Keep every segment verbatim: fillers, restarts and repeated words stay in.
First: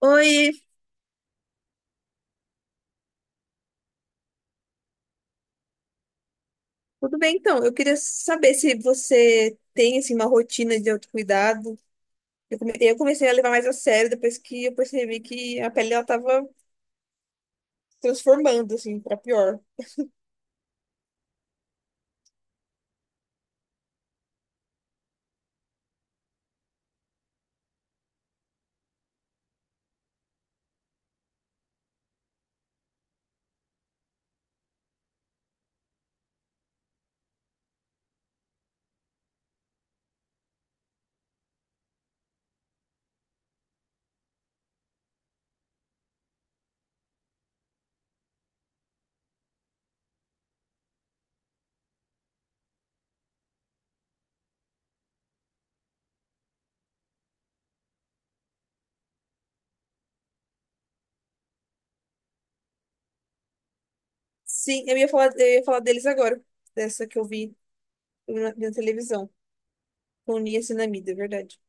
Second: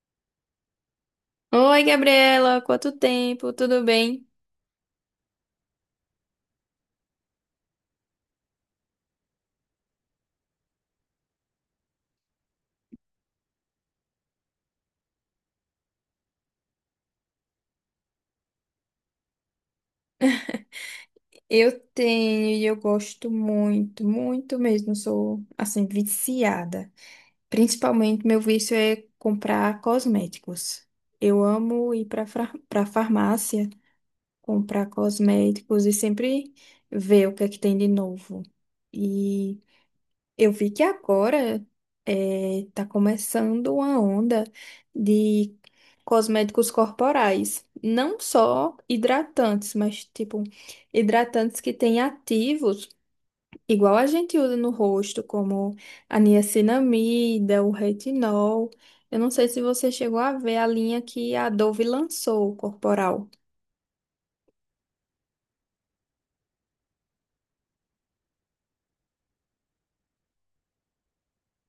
Oi, Oi, Gabriela, quanto tempo? Tudo bem? tudo bem então? Eu queria saber se você tem assim, uma rotina de autocuidado. Eu comecei, eu comecei a levar mais a sério depois que eu percebi que a pele ela tava transformando assim para pior. Eu tenho e eu gosto muito, muito mesmo. Sou assim viciada. Principalmente meu vício é comprar cosméticos. Eu amo ir para para farmácia comprar cosméticos e sempre ver o que é que tem de novo. Eu vi que agora eh, tá começando uma onda de cosméticos corporais, não só hidratantes, mas tipo hidratantes que têm ativos, igual a gente usa no rosto, como a niacinamida, o retinol. Eu não sei se você chegou a ver a linha que a Dove lançou, corporal. Sim, eu ia falar, eu ia falar deles agora, dessa que eu vi na, na televisão, com niacinamida, é verdade.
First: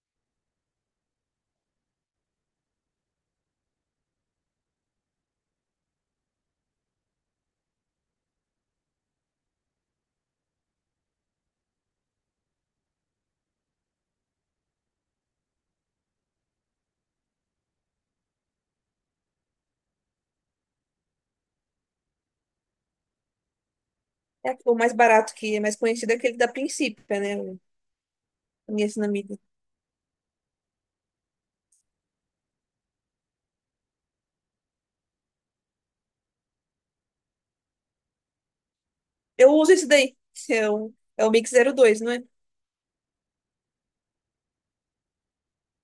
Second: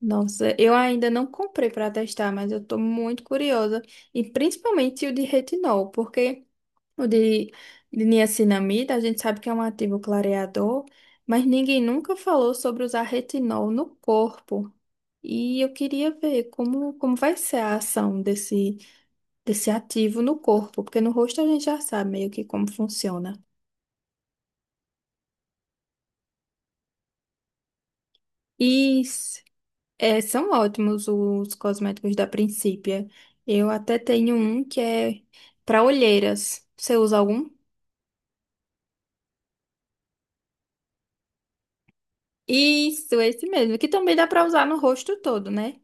Nossa, eu ainda não comprei para testar, mas eu tô muito curiosa, e principalmente o de retinol, porque o de de niacinamida, a gente sabe que é um ativo clareador, mas ninguém nunca falou sobre usar retinol no corpo. E eu queria ver como, como vai ser a ação desse, desse ativo no corpo, porque no rosto a gente já sabe meio que como funciona. É o mais barato que é mais conhecido é aquele da Princípia, né? O E niacinamida. s- É, são ótimos os cosméticos da Princípia. Eu até tenho um que é para olheiras. Você usa algum? Eu uso esse daí, que é o, é o Mix zero dois, não é? Isso, esse mesmo, que também dá para usar no rosto todo, né?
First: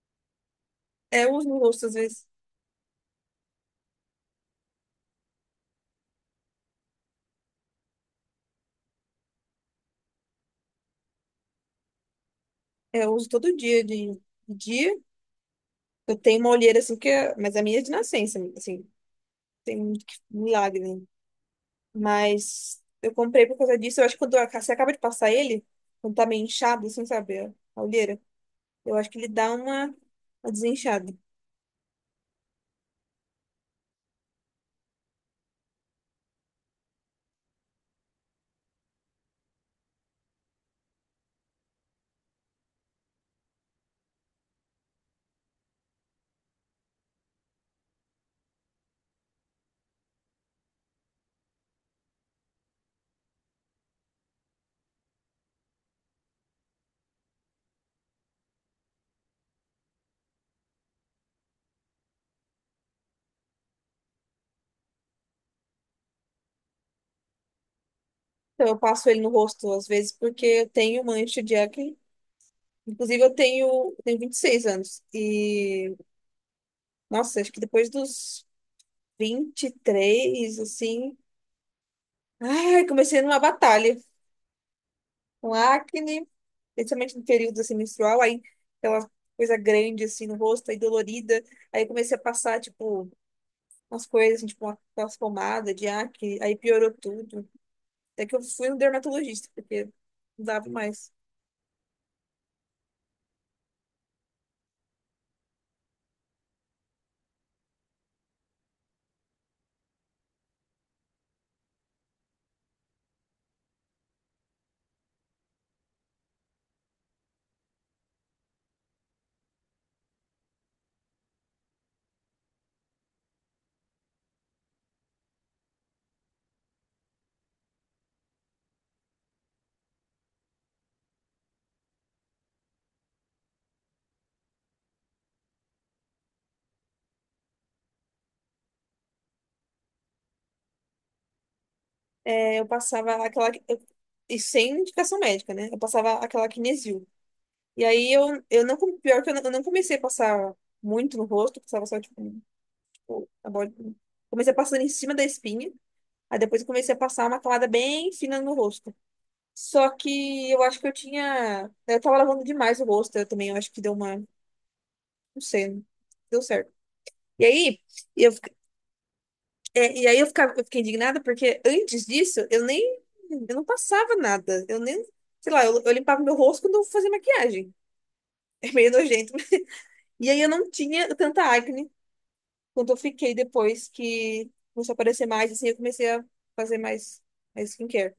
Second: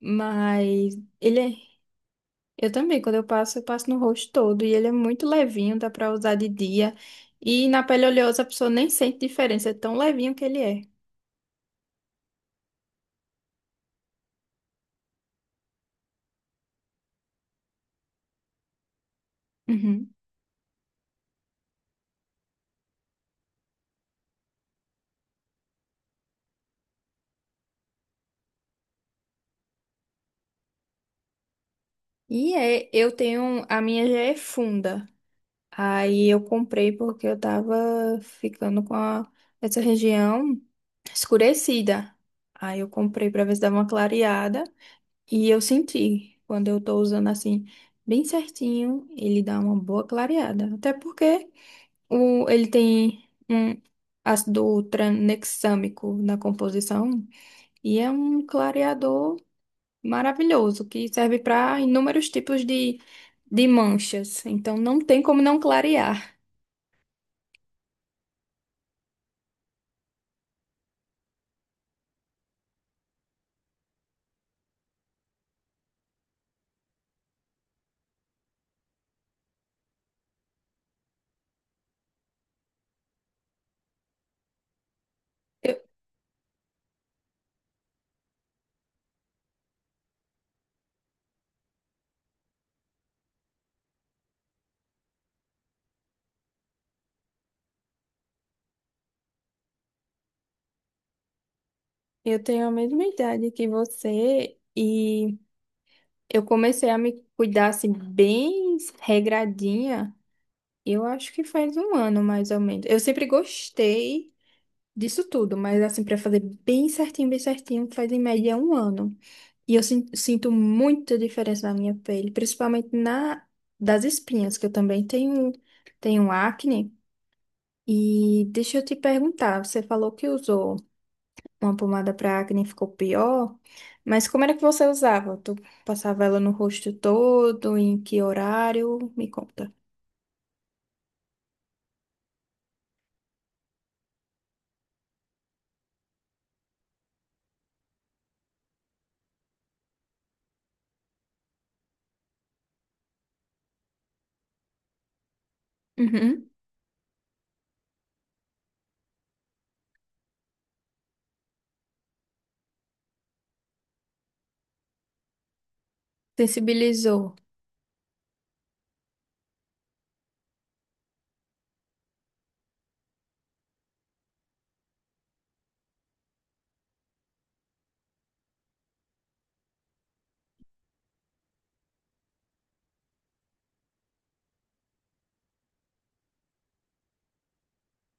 Mas É, eu ele uso é. no rosto às vezes. Eu também, quando eu passo, eu passo no rosto todo. E ele é muito levinho, dá pra usar de dia. E na pele oleosa a pessoa nem sente diferença, é tão levinho que ele é. É, eu uso todo dia de de dia. Eu tenho uma olheira assim, que é- mas a minha é de nascença, assim, tem muito Uhum. que- milagre, né? Mas eu comprei por causa disso. Eu acho que quando a- você acaba de passar ele, quando tá meio inchado, assim, sabe, a a olheira, eu acho que ele dá uma, uma desinchada. E é, eu tenho. A minha já é funda. Aí eu comprei porque eu tava ficando com a- essa região escurecida. Aí eu comprei pra ver se dava uma clareada. E eu senti, quando eu tô usando assim, bem certinho, ele dá uma boa clareada. Até porque, O, ele tem um ácido tranexâmico na composição e é um clareador maravilhoso que serve para inúmeros tipos de, de manchas. Então não tem como não clarear. Então eu passo ele no rosto às vezes porque eu tenho mancha de acne. Inclusive eu tenho, eu tenho vinte e seis anos e, nossa, acho que depois dos vinte e três assim, ai, comecei numa batalha com Eu, acne. Principalmente no período assim, menstrual, aí aquela coisa grande assim no rosto, aí dolorida. Aí eu comecei a passar, tipo, umas coisas, assim, tipo, uma- aquelas pomadas de acne, aí piorou tudo. Até que eu fui no dermatologista, porque não dava mais. eu tenho a mesma idade que você e eu comecei a me cuidar assim, bem regradinha. Eu acho que faz um ano mais ou menos. Eu sempre gostei disso tudo, mas assim, para fazer bem certinho, bem certinho, faz em média um ano. E eu sin- sinto muita diferença na minha pele, principalmente na das espinhas, que eu também tenho, tenho um acne. E deixa eu te perguntar, você falou que usou uma pomada para acne e ficou pior, mas como era que você usava? Tu passava ela no rosto todo, em que horário? Me conta. É, eu passava aquela. eu- e sem indicação médica, né? Eu passava aquela Kinesil. E aí eu, eu não. com- pior que eu não, eu não comecei a passar muito no rosto, passava só, tipo, tipo a borda. Comecei a passar em cima da espinha. Aí Uhum. depois eu comecei a passar uma camada bem fina no rosto. Só que eu acho que eu tinha. Eu tava lavando demais o rosto, eu também. Eu acho que deu uma. Não sei, deu certo. Sensibilizou. E aí, eu, fi- é, e aí eu, ficava, eu fiquei indignada porque antes disso eu nem. Eu não passava nada. Eu nem. Sei lá, eu, eu limpava meu rosto quando eu fazia maquiagem. É meio nojento. E aí eu não tinha tanta acne quanto eu fiquei depois que começou a aparecer mais, assim, eu comecei a fazer mais, mais skincare.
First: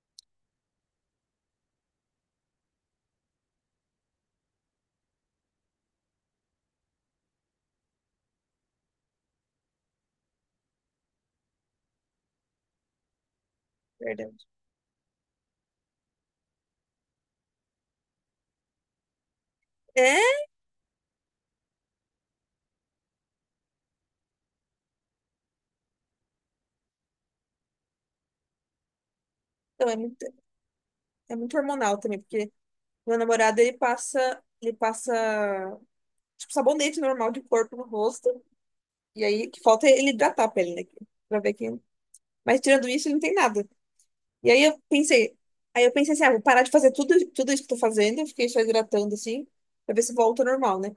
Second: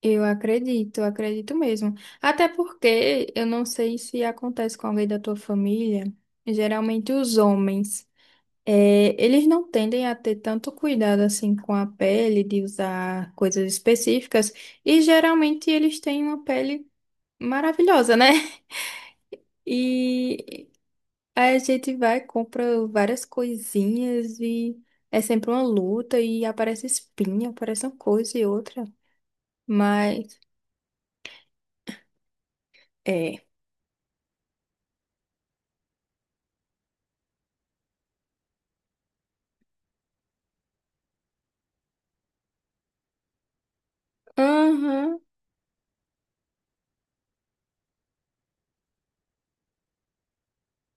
Eu acredito, eu acredito mesmo. Até porque eu não sei se acontece com alguém da tua família, geralmente os homens. É, eles não tendem a ter tanto cuidado assim com a pele, de usar coisas Verdade. específicas, e geralmente eles têm uma pele maravilhosa, né? É, E a gente vai, compra várias coisinhas e é sempre uma luta e aparece espinha, aparece uma coisa e outra. então é muito, Mas é muito hormonal também, porque. Meu é. namorado, ele passa, ele passa, tipo, sabonete normal de corpo no rosto. E aí, o que falta é ele hidratar a pele, né? Pra ver que... Mas tirando isso, ele não tem nada. E aí eu Aham, pensei, aí eu pensei assim, ah, vou parar de fazer tudo, tudo isso que eu tô fazendo. Eu fiquei só hidratando, assim, pra ver se volta ao normal, né?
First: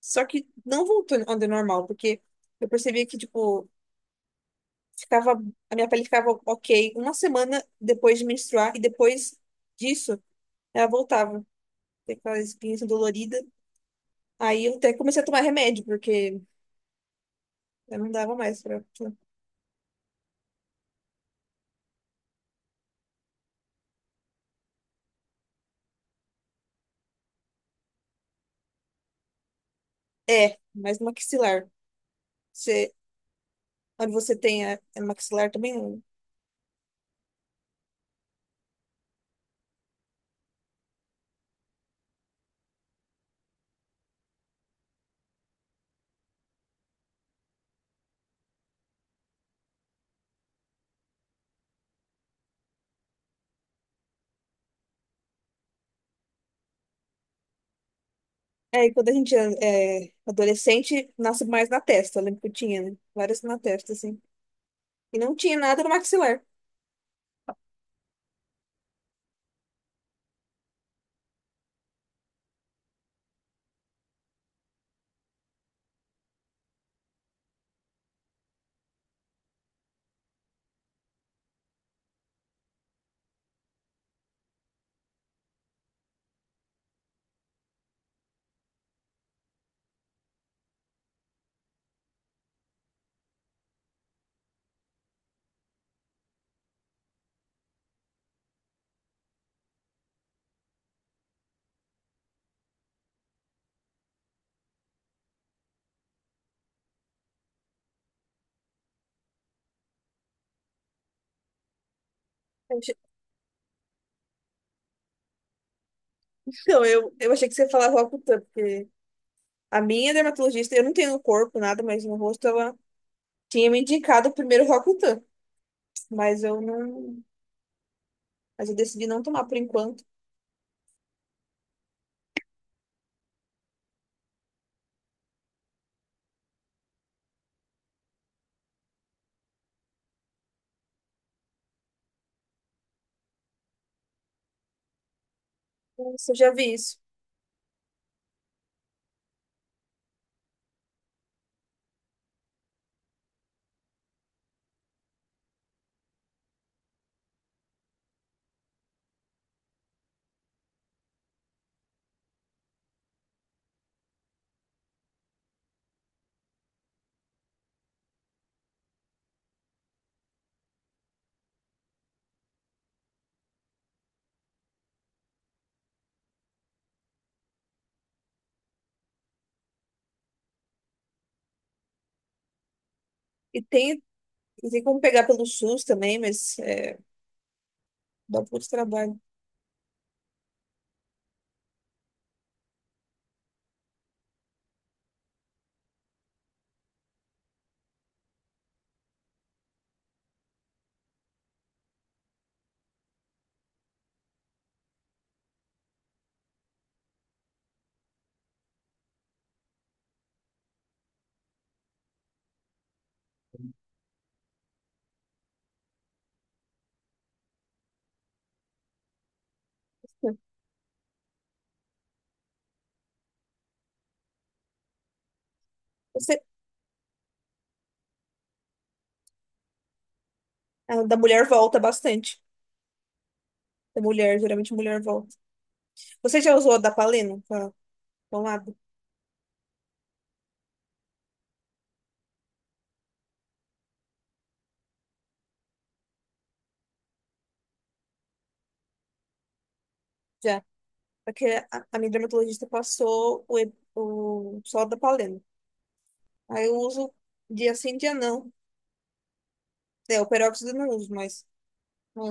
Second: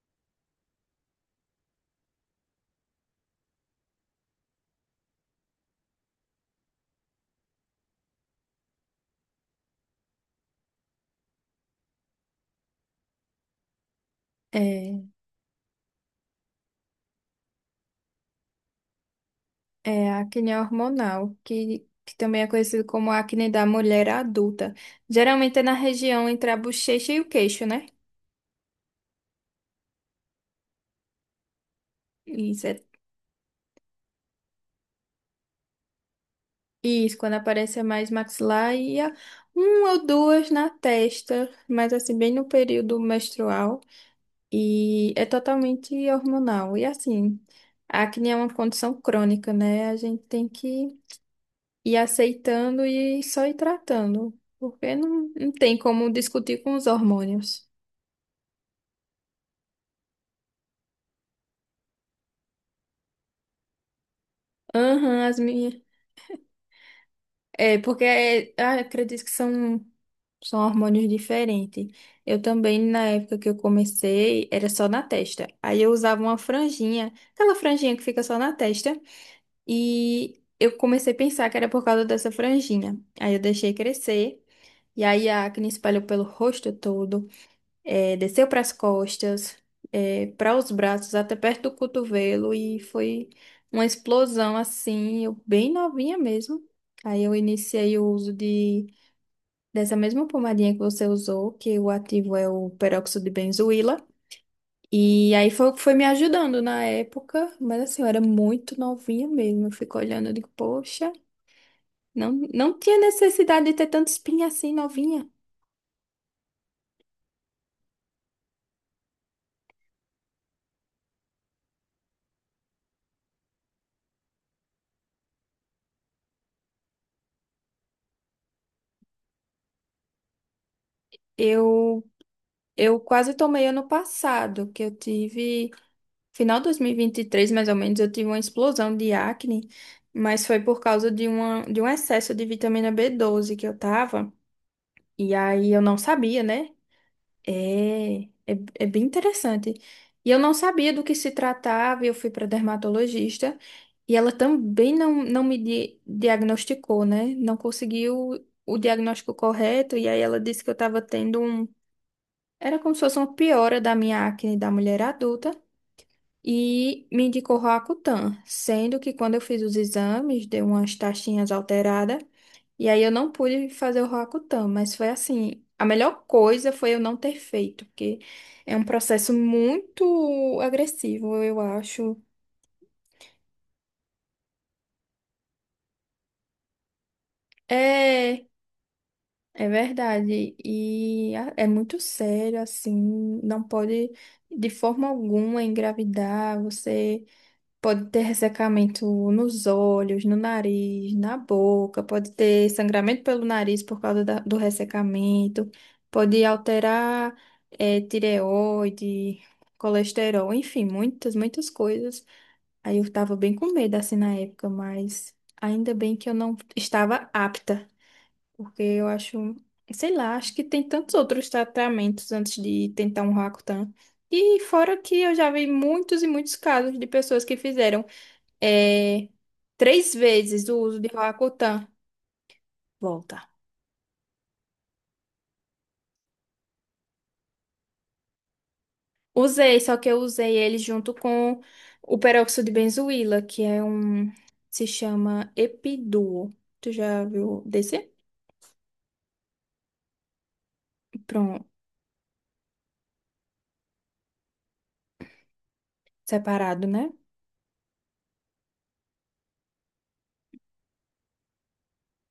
Só que não voltou ao normal, porque eu percebi que, tipo, ficava, a minha pele ficava ok uma semana depois de menstruar. E depois disso, ela voltava. Tem aquela espinha assim, dolorida. Aí eu até é. comecei a tomar remédio, porque eu não dava mais pra. pra- É, a acne hormonal, que, que também é conhecido como acne da mulher adulta. Geralmente é na região entre a bochecha e o queixo, né? É, mas no maxilar. Isso, é- Você, quando você tem a, é no maxilar também. Não. isso quando aparece é mais maxilar e a- um ou duas na testa, mas assim, bem no período menstrual. E é totalmente hormonal. E assim, a acne é uma condição crônica, né? A gente tem que ir aceitando e só ir tratando, porque não, não tem como discutir com os hormônios. É, e quando a gente é é adolescente, nasce mais na testa. Eu lembro que eu tinha, né? Várias na testa, assim. E Aham, não as tinha minhas. nada no maxilar. É, porque é, ah, acredito que são, são hormônios diferentes. Eu também, na época que eu comecei, era só na testa. Aí eu usava uma franjinha, aquela franjinha que fica só na testa. E eu comecei a pensar que era por causa dessa franjinha. Aí eu deixei crescer. E aí a acne espalhou pelo rosto todo, é, desceu para as costas, para os braços, até perto do cotovelo, e foi uma explosão assim, eu bem novinha mesmo. Aí eu iniciei o uso de, dessa mesma pomadinha que você usou, que o ativo é o peróxido de benzoíla. E aí foi, o que foi me ajudando na época, mas assim, eu era muito novinha mesmo. Eu fico olhando e digo, poxa, não, Eu não achei- tinha necessidade de ter tanta espinha assim novinha. Então, eu, eu achei que você falava ocultando, porque a minha dermatologista, eu não tenho no corpo nada, mas no rosto ela tinha me indicado o primeiro Roacutan. Mas eu não. Mas eu decidi não tomar por enquanto. Eu, eu quase tomei ano passado, que eu tive. Final de dois mil e vinte e três, mais ou menos, eu tive uma explosão de acne, mas foi por causa de, uma, de um excesso de vitamina B doze que eu tava, e aí eu não Nossa, eu sabia, já né? vi isso. É, é, é bem interessante. E eu não sabia do que se tratava, e eu fui para dermatologista, e ela também não, não me di- diagnosticou, né? Não conseguiu o diagnóstico correto, e aí ela disse que eu tava tendo um. Era como se fosse uma piora da minha acne da mulher adulta e me indicou Roacutan, sendo que quando eu fiz os exames, deu umas taxinhas alteradas, e aí eu não pude fazer o Roacutan, mas foi assim, a melhor coisa foi eu não ter feito, porque é um processo muito agressivo, eu acho. E tem Não tem como pegar pelo SUS também, mas é, dá um É, pouco de trabalho. é verdade, e a- é muito sério, assim, não pode de forma alguma engravidar, você... Pode ter ressecamento nos olhos, no nariz, na boca, pode ter sangramento pelo nariz por causa da- do ressecamento, pode alterar eh, tireoide, colesterol, enfim, muitas, muitas coisas. Aí eu estava bem com medo assim na época, mas ainda bem que eu não estava apta, porque eu acho, sei lá, acho que tem tantos outros tratamentos antes de tentar um Roacutan. E fora que eu já vi muitos e Você, muitos casos de pessoas que fizeram, é, três vezes o uso a de da mulher volta Roacutan. bastante. Volta. Da mulher, geralmente a mulher volta. Você já usou a da Paleno? Pra, pra um lado? Usei, só que eu usei ele junto com o peróxido de benzoíla, que é um. Se chama Epiduo. Tu já viu desse? Já. Porque Pronto, a, a minha dermatologista passou o, e- o só da Paleno. Aí eu separado, uso né? dia sim, dia não. É, o peróxido eu não uso, mas.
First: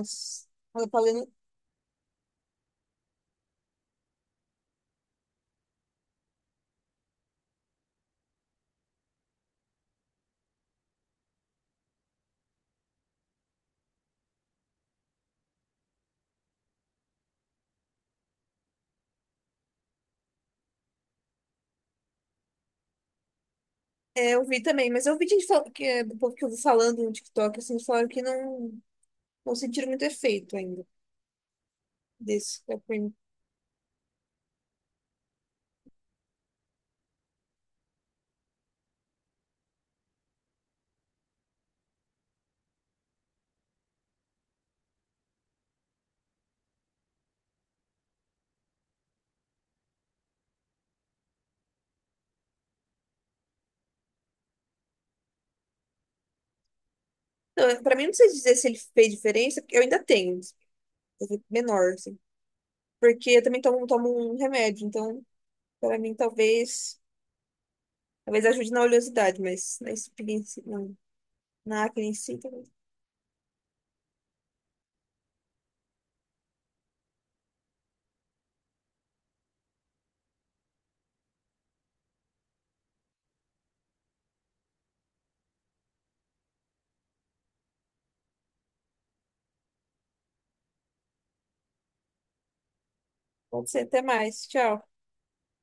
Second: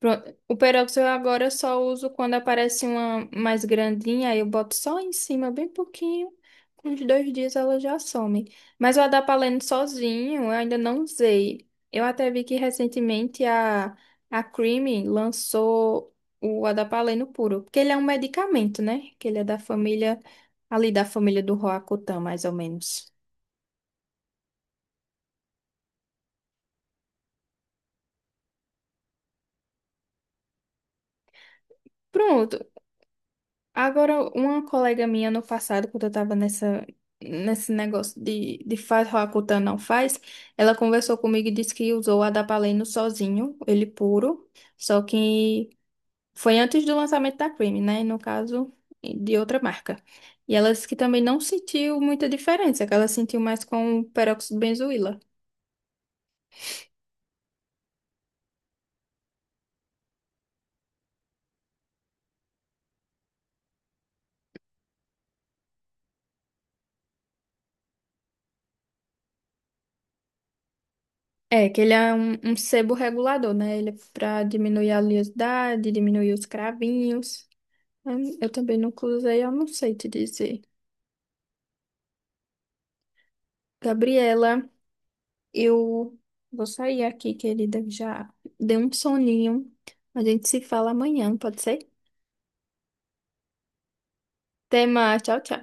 Pronto. O a da peróxido eu Paleno. agora só uso quando aparece uma mais grandinha, aí eu boto só em cima, bem pouquinho. Com uns dois dias ela já some. Mas o adapaleno sozinho eu ainda não usei. Eu até vi que recentemente a, a Creamy lançou o adapaleno puro, porque ele é um medicamento, né? Que ele é da família, ali da família do Roacutan, mais ou menos. É, eu vi também, mas eu vi gente fal- que, é, do povo que eu vi falando no TikTok, assim, falaram que não, não sentiram muito efeito ainda Pronto. desse. Da Prim. Agora, uma colega minha no passado, quando eu tava nessa, nesse negócio de, de faz Roacutan não faz, ela conversou comigo e disse que usou a Adapaleno sozinho, ele puro, só que foi antes do lançamento da Cream, né? No caso, de outra marca. E ela disse que também não sentiu muita diferença, que ela sentiu mais com o peróxido de benzoíla. Não, pra mim, não sei dizer se ele fez diferença, porque eu ainda tenho, assim, menor, assim. Porque eu também tomo, tomo um remédio, então, pra mim, talvez, talvez ajude na oleosidade, mas na espinha, em si, não, É, que na ele acne é em um, si, um talvez. sebo regulador, né? Ele é pra diminuir a oleosidade, diminuir os cravinhos. Hum, Eu também nunca usei, eu não sei te dizer. Gabriela, eu vou sair aqui, querida, que já deu um soninho. A gente se fala amanhã, pode ser? Pode ser, até mais. Até Tchau. mais, tchau, tchau.